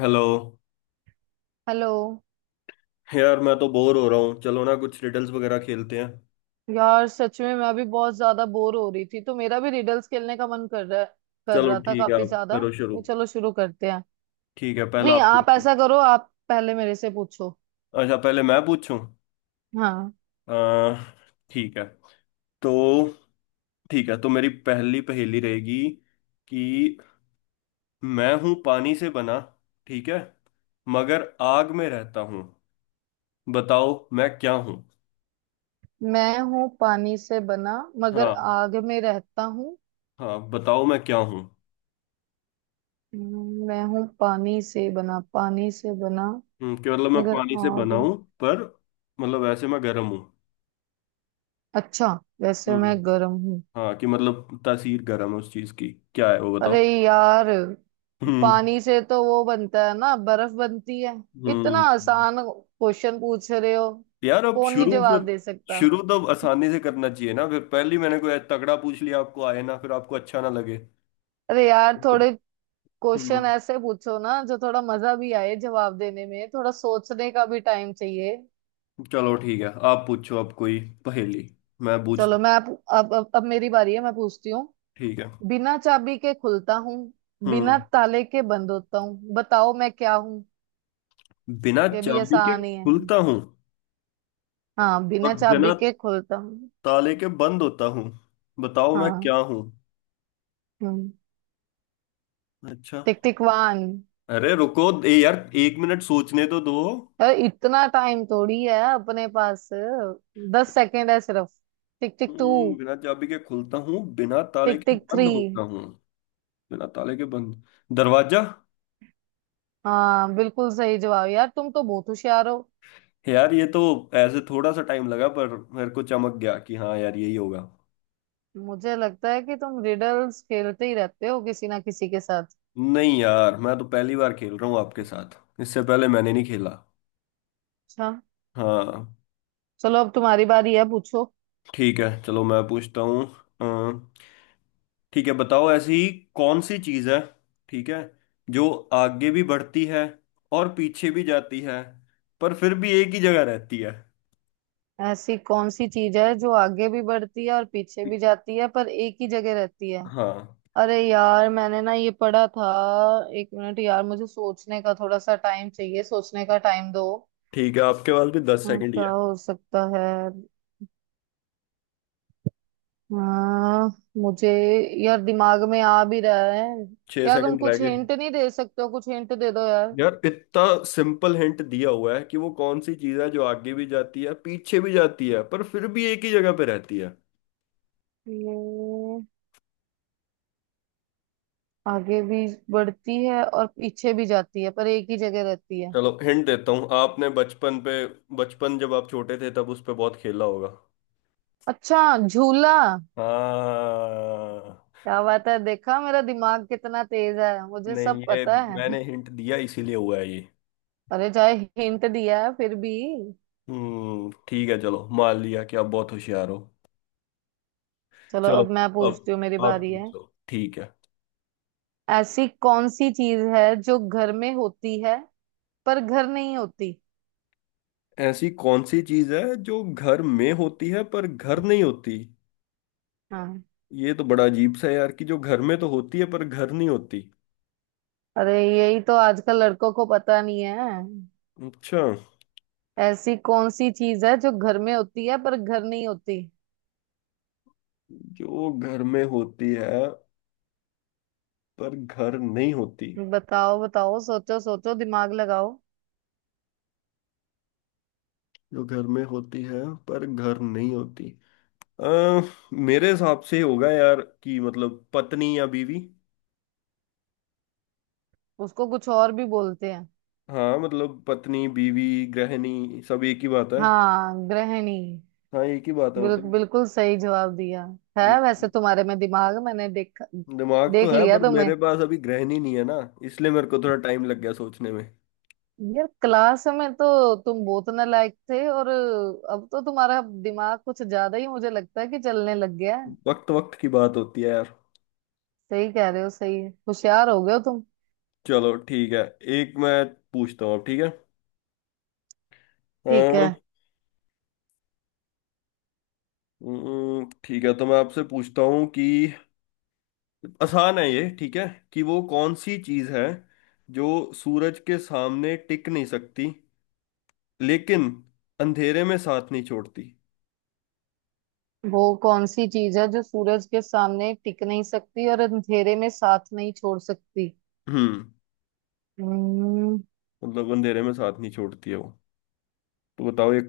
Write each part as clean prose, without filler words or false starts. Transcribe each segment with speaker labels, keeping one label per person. Speaker 1: Hello.
Speaker 2: Hello.
Speaker 1: यार मैं तो बोर हो रहा हूँ, चलो ना कुछ रिडल्स वगैरह खेलते हैं।
Speaker 2: यार सच में मैं अभी बहुत ज्यादा बोर हो रही थी, तो मेरा भी रिडल्स खेलने का मन कर रहा है, कर
Speaker 1: चलो
Speaker 2: रहा था
Speaker 1: ठीक है,
Speaker 2: काफी
Speaker 1: आप
Speaker 2: ज्यादा।
Speaker 1: करो शुरू।
Speaker 2: तो चलो शुरू करते हैं।
Speaker 1: ठीक है, पहला
Speaker 2: नहीं,
Speaker 1: आप
Speaker 2: आप
Speaker 1: पूछो।
Speaker 2: ऐसा करो, आप पहले मेरे से पूछो।
Speaker 1: अच्छा, पहले मैं पूछूं?
Speaker 2: हाँ।
Speaker 1: अह, ठीक है। तो ठीक है, तो मेरी पहली पहेली रहेगी कि मैं हूँ पानी से बना, ठीक है, मगर आग में रहता हूँ। बताओ मैं क्या हूँ।
Speaker 2: मैं हूँ पानी से बना, मगर
Speaker 1: हाँ।
Speaker 2: आग में रहता हूँ।
Speaker 1: हाँ, बताओ मैं क्या हूँ।
Speaker 2: मैं हूँ पानी से बना, पानी से बना
Speaker 1: कि मतलब मैं
Speaker 2: मगर
Speaker 1: पानी से बना
Speaker 2: आग।
Speaker 1: हूँ, पर मतलब वैसे मैं गर्म हूँ।
Speaker 2: अच्छा, वैसे मैं
Speaker 1: हम्म।
Speaker 2: गर्म हूँ।
Speaker 1: हाँ, कि मतलब तासीर गर्म है उस चीज की। क्या है वो
Speaker 2: अरे
Speaker 1: बताओ।
Speaker 2: यार,
Speaker 1: हम्म।
Speaker 2: पानी से तो वो बनता है ना, बर्फ बनती है। इतना
Speaker 1: हम्म।
Speaker 2: आसान क्वेश्चन पूछ रहे हो,
Speaker 1: यार, अब
Speaker 2: कौन नहीं
Speaker 1: शुरू
Speaker 2: जवाब
Speaker 1: फिर।
Speaker 2: दे सकता।
Speaker 1: शुरू तो आसानी से करना चाहिए ना, फिर पहले ही मैंने कोई तगड़ा पूछ लिया, आपको आए ना, फिर आपको अच्छा ना लगे।
Speaker 2: अरे यार,
Speaker 1: तो,
Speaker 2: थोड़े
Speaker 1: हम्म।
Speaker 2: क्वेश्चन ऐसे पूछो ना जो थोड़ा मजा भी आए जवाब देने में, थोड़ा सोचने का भी टाइम चाहिए।
Speaker 1: चलो ठीक है, आप पूछो अब कोई पहेली, मैं पूछता
Speaker 2: चलो,
Speaker 1: हूँ।
Speaker 2: मैं अब मेरी बारी है, मैं पूछती हूँ।
Speaker 1: ठीक है।
Speaker 2: बिना चाबी के खुलता हूँ, बिना
Speaker 1: हम्म।
Speaker 2: ताले के बंद होता हूँ, बताओ मैं क्या हूँ।
Speaker 1: बिना
Speaker 2: ये भी
Speaker 1: चाबी के
Speaker 2: आसान ही है।
Speaker 1: खुलता हूँ,
Speaker 2: हाँ, बिना
Speaker 1: और बिना
Speaker 2: चाबी के खुलता हूँ।
Speaker 1: ताले के बंद होता हूँ, बताओ मैं
Speaker 2: हाँ।
Speaker 1: क्या हूँ।
Speaker 2: हम्म।
Speaker 1: अच्छा।
Speaker 2: टिकटिकवान।
Speaker 1: अरे रुको ए यार, एक मिनट सोचने तो दो।
Speaker 2: अरे इतना टाइम थोड़ी है अपने पास, दस सेकेंड है सिर्फ। टिक टिक टू।
Speaker 1: बिना चाबी के खुलता हूँ, बिना ताले
Speaker 2: टिक
Speaker 1: के
Speaker 2: टिक
Speaker 1: बंद
Speaker 2: थ्री।
Speaker 1: होता हूँ, बिना ताले के बंद, दरवाजा।
Speaker 2: हाँ, बिल्कुल सही जवाब। यार तुम तो बहुत होशियार हो।
Speaker 1: यार ये तो ऐसे थोड़ा सा टाइम लगा, पर मेरे को चमक गया कि हाँ यार, यही होगा।
Speaker 2: मुझे लगता है कि तुम रिडल्स खेलते ही रहते हो किसी ना किसी के साथ।
Speaker 1: नहीं यार, मैं तो पहली बार खेल रहा हूँ आपके साथ, इससे पहले मैंने नहीं खेला।
Speaker 2: अच्छा।
Speaker 1: हाँ।
Speaker 2: चलो अब तुम्हारी बारी है, पूछो।
Speaker 1: ठीक है चलो, मैं पूछता हूँ। अम, ठीक है, बताओ ऐसी कौन सी चीज़ है, ठीक है, जो आगे भी बढ़ती है और पीछे भी जाती है, पर फिर भी एक ही जगह रहती है।
Speaker 2: ऐसी कौन सी चीज है जो आगे भी बढ़ती है और पीछे भी जाती है पर एक ही जगह रहती है।
Speaker 1: हाँ।
Speaker 2: अरे यार, मैंने ना ये पढ़ा था। एक मिनट यार, मुझे सोचने का थोड़ा सा टाइम चाहिए, सोचने का टाइम दो।
Speaker 1: ठीक है, आपके पास भी दस
Speaker 2: हाँ,
Speaker 1: सेकंड ही
Speaker 2: क्या
Speaker 1: है।
Speaker 2: हो सकता है। हाँ, मुझे, यार दिमाग में आ भी रहा है।
Speaker 1: छह
Speaker 2: यार तुम
Speaker 1: सेकंड रह
Speaker 2: कुछ
Speaker 1: गए।
Speaker 2: हिंट नहीं दे सकते हो? कुछ हिंट दे दो यार।
Speaker 1: यार, इतना सिंपल हिंट दिया हुआ है कि वो कौन सी चीज है जो आगे भी जाती है, पीछे भी जाती है, पर फिर भी एक ही जगह पे रहती है।
Speaker 2: ये आगे भी बढ़ती है और पीछे भी जाती है पर एक ही जगह रहती है।
Speaker 1: चलो हिंट देता हूँ, आपने बचपन पे, बचपन जब आप छोटे थे तब उस पे बहुत खेला होगा।
Speaker 2: अच्छा। झूला।
Speaker 1: हाँ।
Speaker 2: क्या बात है, देखा मेरा दिमाग कितना तेज है, मुझे सब
Speaker 1: नहीं ये,
Speaker 2: पता है।
Speaker 1: मैंने हिंट दिया इसीलिए हुआ है ये।
Speaker 2: अरे चाहे हिंट दिया है फिर भी।
Speaker 1: हम्म। ठीक है चलो, मान लिया कि आप बहुत होशियार हो।
Speaker 2: चलो
Speaker 1: चलो
Speaker 2: अब मैं
Speaker 1: अब
Speaker 2: पूछती हूँ, मेरी
Speaker 1: आप
Speaker 2: बारी है।
Speaker 1: पूछो, ठीक है।
Speaker 2: ऐसी कौन सी चीज है जो घर में होती है पर घर नहीं होती।
Speaker 1: ऐसी कौन सी चीज है जो घर में होती है पर घर नहीं होती?
Speaker 2: हाँ।
Speaker 1: ये तो बड़ा अजीब सा है यार, कि जो घर में तो होती है पर घर नहीं होती।
Speaker 2: अरे यही तो आजकल लड़कों को पता नहीं है।
Speaker 1: अच्छा।
Speaker 2: ऐसी कौन सी चीज है जो घर में होती है पर घर नहीं होती।
Speaker 1: जो घर में होती है पर घर नहीं होती,
Speaker 2: बताओ बताओ, सोचो सोचो, दिमाग लगाओ।
Speaker 1: जो घर में होती है पर घर नहीं होती। अ, मेरे हिसाब से होगा यार, कि मतलब पत्नी या बीवी।
Speaker 2: उसको कुछ और भी बोलते हैं।
Speaker 1: हाँ मतलब, पत्नी, बीवी, गृहिणी, सब एक ही बात है।
Speaker 2: हाँ, गृहिणी।
Speaker 1: हाँ, एक ही बात है वो
Speaker 2: बिल,
Speaker 1: तो।
Speaker 2: बिल्कुल सही जवाब दिया है, वैसे
Speaker 1: हम्म।
Speaker 2: तुम्हारे में दिमाग मैंने देख,
Speaker 1: दिमाग तो
Speaker 2: देख
Speaker 1: है,
Speaker 2: लिया
Speaker 1: पर
Speaker 2: तुम्हें।
Speaker 1: मेरे पास अभी ग्रहण ही नहीं है ना, इसलिए मेरे को थोड़ा टाइम लग गया सोचने में।
Speaker 2: यार क्लास में तो तुम बहुत नालायक थे, और अब तो तुम्हारा दिमाग कुछ ज्यादा ही मुझे लगता है कि चलने लग गया है।
Speaker 1: वक्त वक्त की बात होती है यार।
Speaker 2: सही कह रहे हो, सही है, होशियार हो गए हो तुम।
Speaker 1: चलो ठीक है, एक मैं पूछता हूँ अब, ठीक है।
Speaker 2: ठीक है।
Speaker 1: हाँ। ठीक है, तो मैं आपसे पूछता हूँ कि आसान है ये, ठीक है, कि वो कौन सी चीज़ है जो सूरज के सामने टिक नहीं सकती, लेकिन अंधेरे में साथ नहीं छोड़ती।
Speaker 2: वो कौन सी चीज है जो सूरज के सामने टिक नहीं सकती और अंधेरे में साथ नहीं छोड़ सकती।
Speaker 1: हम्म।
Speaker 2: हम्म,
Speaker 1: मतलब अंधेरे में साथ नहीं छोड़ती है वो, तो बताओ ये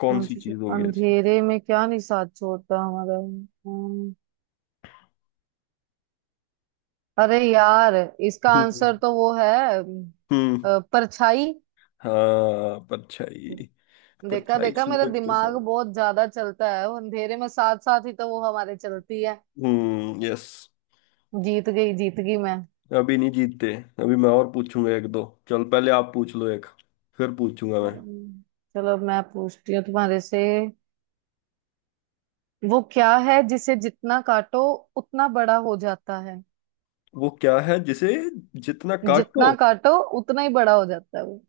Speaker 1: कौन
Speaker 2: कौन
Speaker 1: सी
Speaker 2: सी चीज
Speaker 1: चीज़ होगी ऐसी।
Speaker 2: अंधेरे में क्या नहीं साथ छोड़ता हमारा? अरे यार, इसका
Speaker 1: हम्म।
Speaker 2: आंसर तो वो है। अम,
Speaker 1: हम्म।
Speaker 2: परछाई।
Speaker 1: हाँ परछाई,
Speaker 2: देखा
Speaker 1: परछाई
Speaker 2: देखा, मेरा
Speaker 1: सूरज के
Speaker 2: दिमाग
Speaker 1: साथ।
Speaker 2: बहुत ज्यादा चलता है, वो अंधेरे में साथ साथ ही तो वो हमारे चलती है।
Speaker 1: हम्म, यस।
Speaker 2: जीत गई मैं।
Speaker 1: अभी नहीं जीतते, अभी मैं और पूछूंगा एक दो। चल पहले आप पूछ लो एक, फिर पूछूंगा मैं।
Speaker 2: हम्म। चलो अब मैं पूछती हूँ तुम्हारे से। वो क्या है जिसे जितना काटो उतना बड़ा हो जाता है।
Speaker 1: वो क्या है जिसे जितना काटो,
Speaker 2: जितना काटो उतना ही बड़ा हो जाता है वो।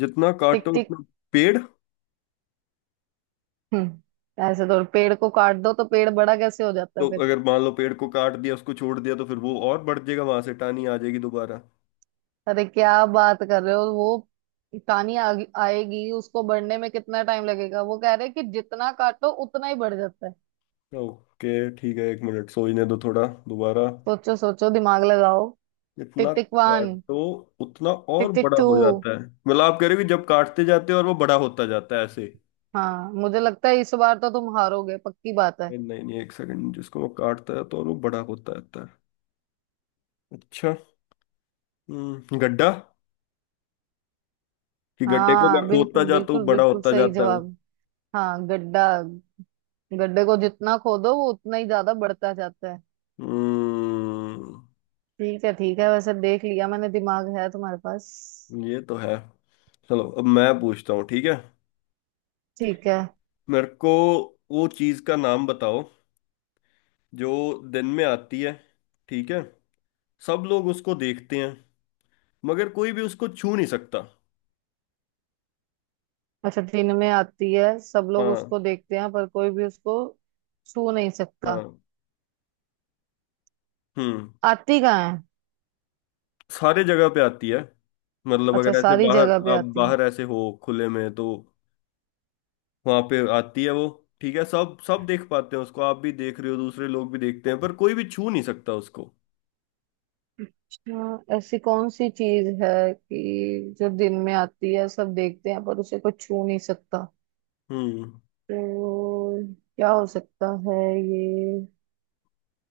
Speaker 1: जितना
Speaker 2: टिक
Speaker 1: काटो
Speaker 2: टिक।
Speaker 1: उतना, पेड़।
Speaker 2: हम्म, ऐसे तो पेड़ को काट दो तो पेड़ बड़ा कैसे हो जाता है
Speaker 1: तो
Speaker 2: फिर।
Speaker 1: अगर मान लो पेड़ को काट दिया, उसको छोड़ दिया, तो फिर वो और बढ़ जाएगा, वहां से टानी आ जाएगी दोबारा।
Speaker 2: अरे क्या बात कर रहे हो वो। कहानी आ, आएगी, उसको बढ़ने में कितना टाइम लगेगा। वो कह रहे हैं कि जितना काटो उतना ही बढ़ जाता है।
Speaker 1: ओके ठीक है, एक मिनट सोचने दो थोड़ा दोबारा।
Speaker 2: सोचो सोचो, दिमाग लगाओ।
Speaker 1: जितना
Speaker 2: टिक टिक वन।
Speaker 1: काटो उतना
Speaker 2: टिक
Speaker 1: और
Speaker 2: टिक
Speaker 1: बड़ा
Speaker 2: टू।
Speaker 1: हो जाता है, मतलब आप कह रहे हो कि जब काटते जाते हो और वो बड़ा होता जाता है ऐसे।
Speaker 2: हाँ मुझे लगता है इस बार तो तुम हारोगे, पक्की बात है।
Speaker 1: नहीं नहीं नहीं, एक सेकंड, जिसको वो काटता है तो और वो बड़ा होता जाता है। अच्छा। गड्ढा। कि गड्ढे को मैं
Speaker 2: हाँ,
Speaker 1: खोदता
Speaker 2: बिल्कुल
Speaker 1: जाता हूँ,
Speaker 2: बिल्कुल
Speaker 1: बड़ा
Speaker 2: बिल्कुल
Speaker 1: होता
Speaker 2: सही
Speaker 1: जाता है वो।
Speaker 2: जवाब। हाँ, गड्ढा। गड्ढे को जितना खोदो वो उतना ही ज्यादा बढ़ता जाता है।
Speaker 1: हम्म।
Speaker 2: ठीक है ठीक है, वैसे देख लिया मैंने, दिमाग है तुम्हारे पास।
Speaker 1: ये तो है। चलो अब मैं पूछता हूँ, ठीक है।
Speaker 2: ठीक है।
Speaker 1: मेरे को वो चीज का नाम बताओ जो दिन में आती है, ठीक है, सब लोग उसको देखते हैं, मगर कोई भी उसको छू नहीं सकता।
Speaker 2: अच्छा, दिन में आती है, सब लोग
Speaker 1: हाँ।
Speaker 2: उसको देखते हैं, पर कोई भी उसको छू नहीं सकता।
Speaker 1: हाँ। हम्म।
Speaker 2: आती कहाँ है?
Speaker 1: सारे जगह पे आती है, मतलब
Speaker 2: अच्छा,
Speaker 1: अगर ऐसे
Speaker 2: सारी
Speaker 1: बाहर,
Speaker 2: जगह पे
Speaker 1: आप
Speaker 2: आती है।
Speaker 1: बाहर ऐसे हो खुले में, तो वहां पे आती है वो। ठीक है, सब सब देख पाते हैं उसको, आप भी देख रहे हो, दूसरे लोग भी देखते हैं, पर कोई भी छू नहीं सकता उसको।
Speaker 2: अच्छा, ऐसी कौन सी चीज है कि जो दिन में आती है, सब देखते हैं पर उसे कोई छू नहीं सकता।
Speaker 1: हम्म।
Speaker 2: तो क्या हो सकता है ये?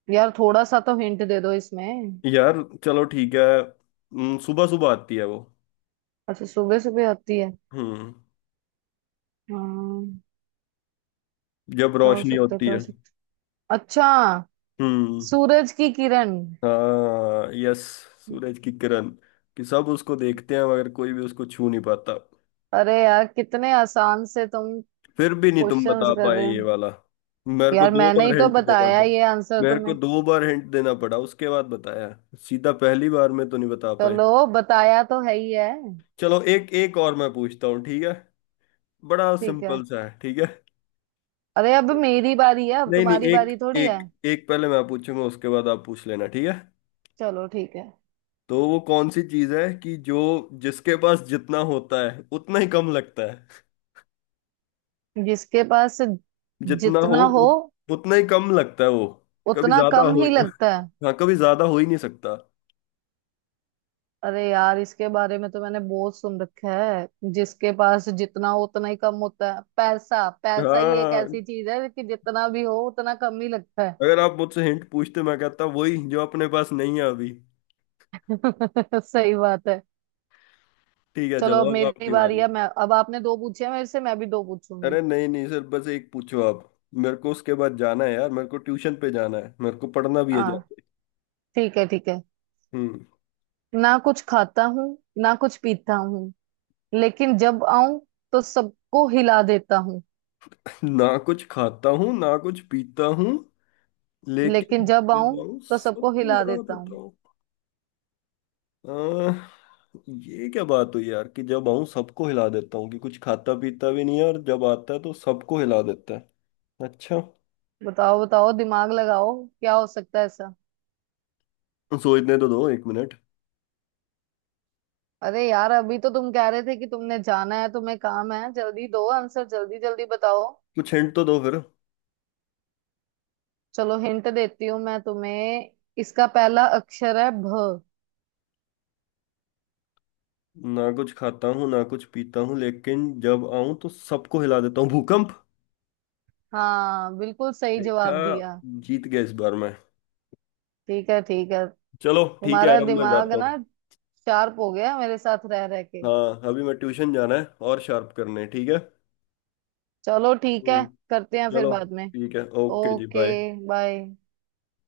Speaker 2: यार थोड़ा सा तो हिंट दे दो इसमें।
Speaker 1: यार चलो ठीक है। सुबह सुबह आती है वो।
Speaker 2: अच्छा, सुबह सुबह आती है।
Speaker 1: हम्म।
Speaker 2: हाँ,
Speaker 1: जब
Speaker 2: क्या हो
Speaker 1: रोशनी
Speaker 2: सकता है,
Speaker 1: होती
Speaker 2: क्या हो
Speaker 1: है।
Speaker 2: सकता है? अच्छा,
Speaker 1: हम्म।
Speaker 2: सूरज की किरण।
Speaker 1: हाँ, यस, सूरज की किरण, कि सब उसको देखते हैं मगर कोई भी उसको छू नहीं पाता।
Speaker 2: अरे यार कितने आसान से तुम
Speaker 1: फिर भी नहीं तुम
Speaker 2: क्वेश्चंस
Speaker 1: बता
Speaker 2: कर
Speaker 1: पाए
Speaker 2: रहे हो।
Speaker 1: ये वाला। मेरे को
Speaker 2: यार
Speaker 1: दो
Speaker 2: मैंने ही
Speaker 1: बार
Speaker 2: तो
Speaker 1: हिंट देना
Speaker 2: बताया
Speaker 1: पड़ा।
Speaker 2: ये आंसर
Speaker 1: मेरे को
Speaker 2: तुम्हें।
Speaker 1: दो बार हिंट देना पड़ा उसके बाद बताया, सीधा पहली बार में तो नहीं बता पाए।
Speaker 2: चलो, बताया तो है ही है।
Speaker 1: चलो एक, एक और मैं पूछता हूँ, ठीक है, बड़ा
Speaker 2: ठीक है।
Speaker 1: सिंपल सा है, ठीक है।
Speaker 2: अरे अब मेरी बारी है, अब
Speaker 1: नहीं नहीं,
Speaker 2: तुम्हारी
Speaker 1: एक
Speaker 2: बारी थोड़ी है।
Speaker 1: एक एक पहले मैं पूछूंगा, उसके बाद आप पूछ लेना, ठीक है।
Speaker 2: चलो ठीक है।
Speaker 1: तो वो कौन सी चीज है कि जो, जिसके पास जितना होता है उतना ही कम लगता है।
Speaker 2: जिसके पास
Speaker 1: जितना हो
Speaker 2: जितना हो
Speaker 1: उतना ही कम लगता है वो। कभी
Speaker 2: उतना
Speaker 1: ज्यादा
Speaker 2: कम
Speaker 1: हो
Speaker 2: ही लगता है।
Speaker 1: हाँ, कभी ज्यादा हो ही नहीं सकता।
Speaker 2: अरे यार, इसके बारे में तो मैंने बहुत सुन रखा है। जिसके पास जितना हो उतना ही कम होता है, पैसा, पैसा ही एक
Speaker 1: हाँ,
Speaker 2: ऐसी चीज है कि जितना भी हो उतना कम ही लगता
Speaker 1: अगर आप मुझसे हिंट पूछते, मैं कहता वही जो अपने पास नहीं है अभी।
Speaker 2: है। सही बात है।
Speaker 1: ठीक है,
Speaker 2: चलो
Speaker 1: चलो
Speaker 2: अब
Speaker 1: अब
Speaker 2: मेरी
Speaker 1: आपकी
Speaker 2: बारी
Speaker 1: बारी।
Speaker 2: है, मैं अब, आपने दो पूछे हैं मेरे से, मैं भी दो पूछूंगी।
Speaker 1: अरे नहीं नहीं सर, बस एक पूछो आप, मेरे को उसके बाद जाना है यार, मेरे को ट्यूशन पे जाना है, मेरे को पढ़ना भी है
Speaker 2: हाँ।
Speaker 1: जाके।
Speaker 2: ठीक है ठीक है।
Speaker 1: हम्म।
Speaker 2: ना कुछ खाता हूँ, ना कुछ पीता हूँ, लेकिन जब आऊं तो सबको हिला देता हूँ।
Speaker 1: ना कुछ खाता हूँ, ना कुछ पीता हूँ,
Speaker 2: लेकिन
Speaker 1: लेकिन
Speaker 2: जब
Speaker 1: जब
Speaker 2: आऊं
Speaker 1: आऊँ
Speaker 2: तो सबको
Speaker 1: सबको
Speaker 2: हिला
Speaker 1: हिला
Speaker 2: देता
Speaker 1: देता
Speaker 2: हूँ।
Speaker 1: हूँ। अह, ये क्या बात हुई यार, कि जब आऊँ सबको हिला देता हूँ, कि कुछ खाता पीता भी नहीं है और जब आता है तो सबको हिला देता है। अच्छा।
Speaker 2: बताओ बताओ, दिमाग लगाओ, क्या हो सकता है ऐसा।
Speaker 1: सोचने तो दो एक मिनट।
Speaker 2: अरे यार, अभी तो तुम कह रहे थे कि तुमने जाना है, तुम्हें काम है, जल्दी दो आंसर, जल्दी जल्दी बताओ।
Speaker 1: कुछ हिंट तो दो फिर।
Speaker 2: चलो हिंट देती हूँ मैं तुम्हें। इसका पहला अक्षर है भ।
Speaker 1: ना कुछ खाता हूँ ना कुछ पीता हूँ, लेकिन जब आऊं तो सबको हिला देता हूँ, भूकंप।
Speaker 2: हाँ, बिल्कुल सही
Speaker 1: देखा,
Speaker 2: जवाब दिया।
Speaker 1: जीत गया इस बार मैं।
Speaker 2: ठीक है ठीक है।
Speaker 1: चलो ठीक है
Speaker 2: तुम्हारा
Speaker 1: यार, अब मैं
Speaker 2: दिमाग
Speaker 1: जाता हूँ।
Speaker 2: ना शार्प हो गया मेरे साथ रह रह के।
Speaker 1: हाँ, अभी मैं ट्यूशन जाना है और शार्प करने हैं, ठीक है।
Speaker 2: चलो ठीक है।
Speaker 1: हम्म,
Speaker 2: करते हैं फिर
Speaker 1: चलो
Speaker 2: बाद में।
Speaker 1: ठीक है, ओके जी,
Speaker 2: ओके,
Speaker 1: बाय।
Speaker 2: बाय।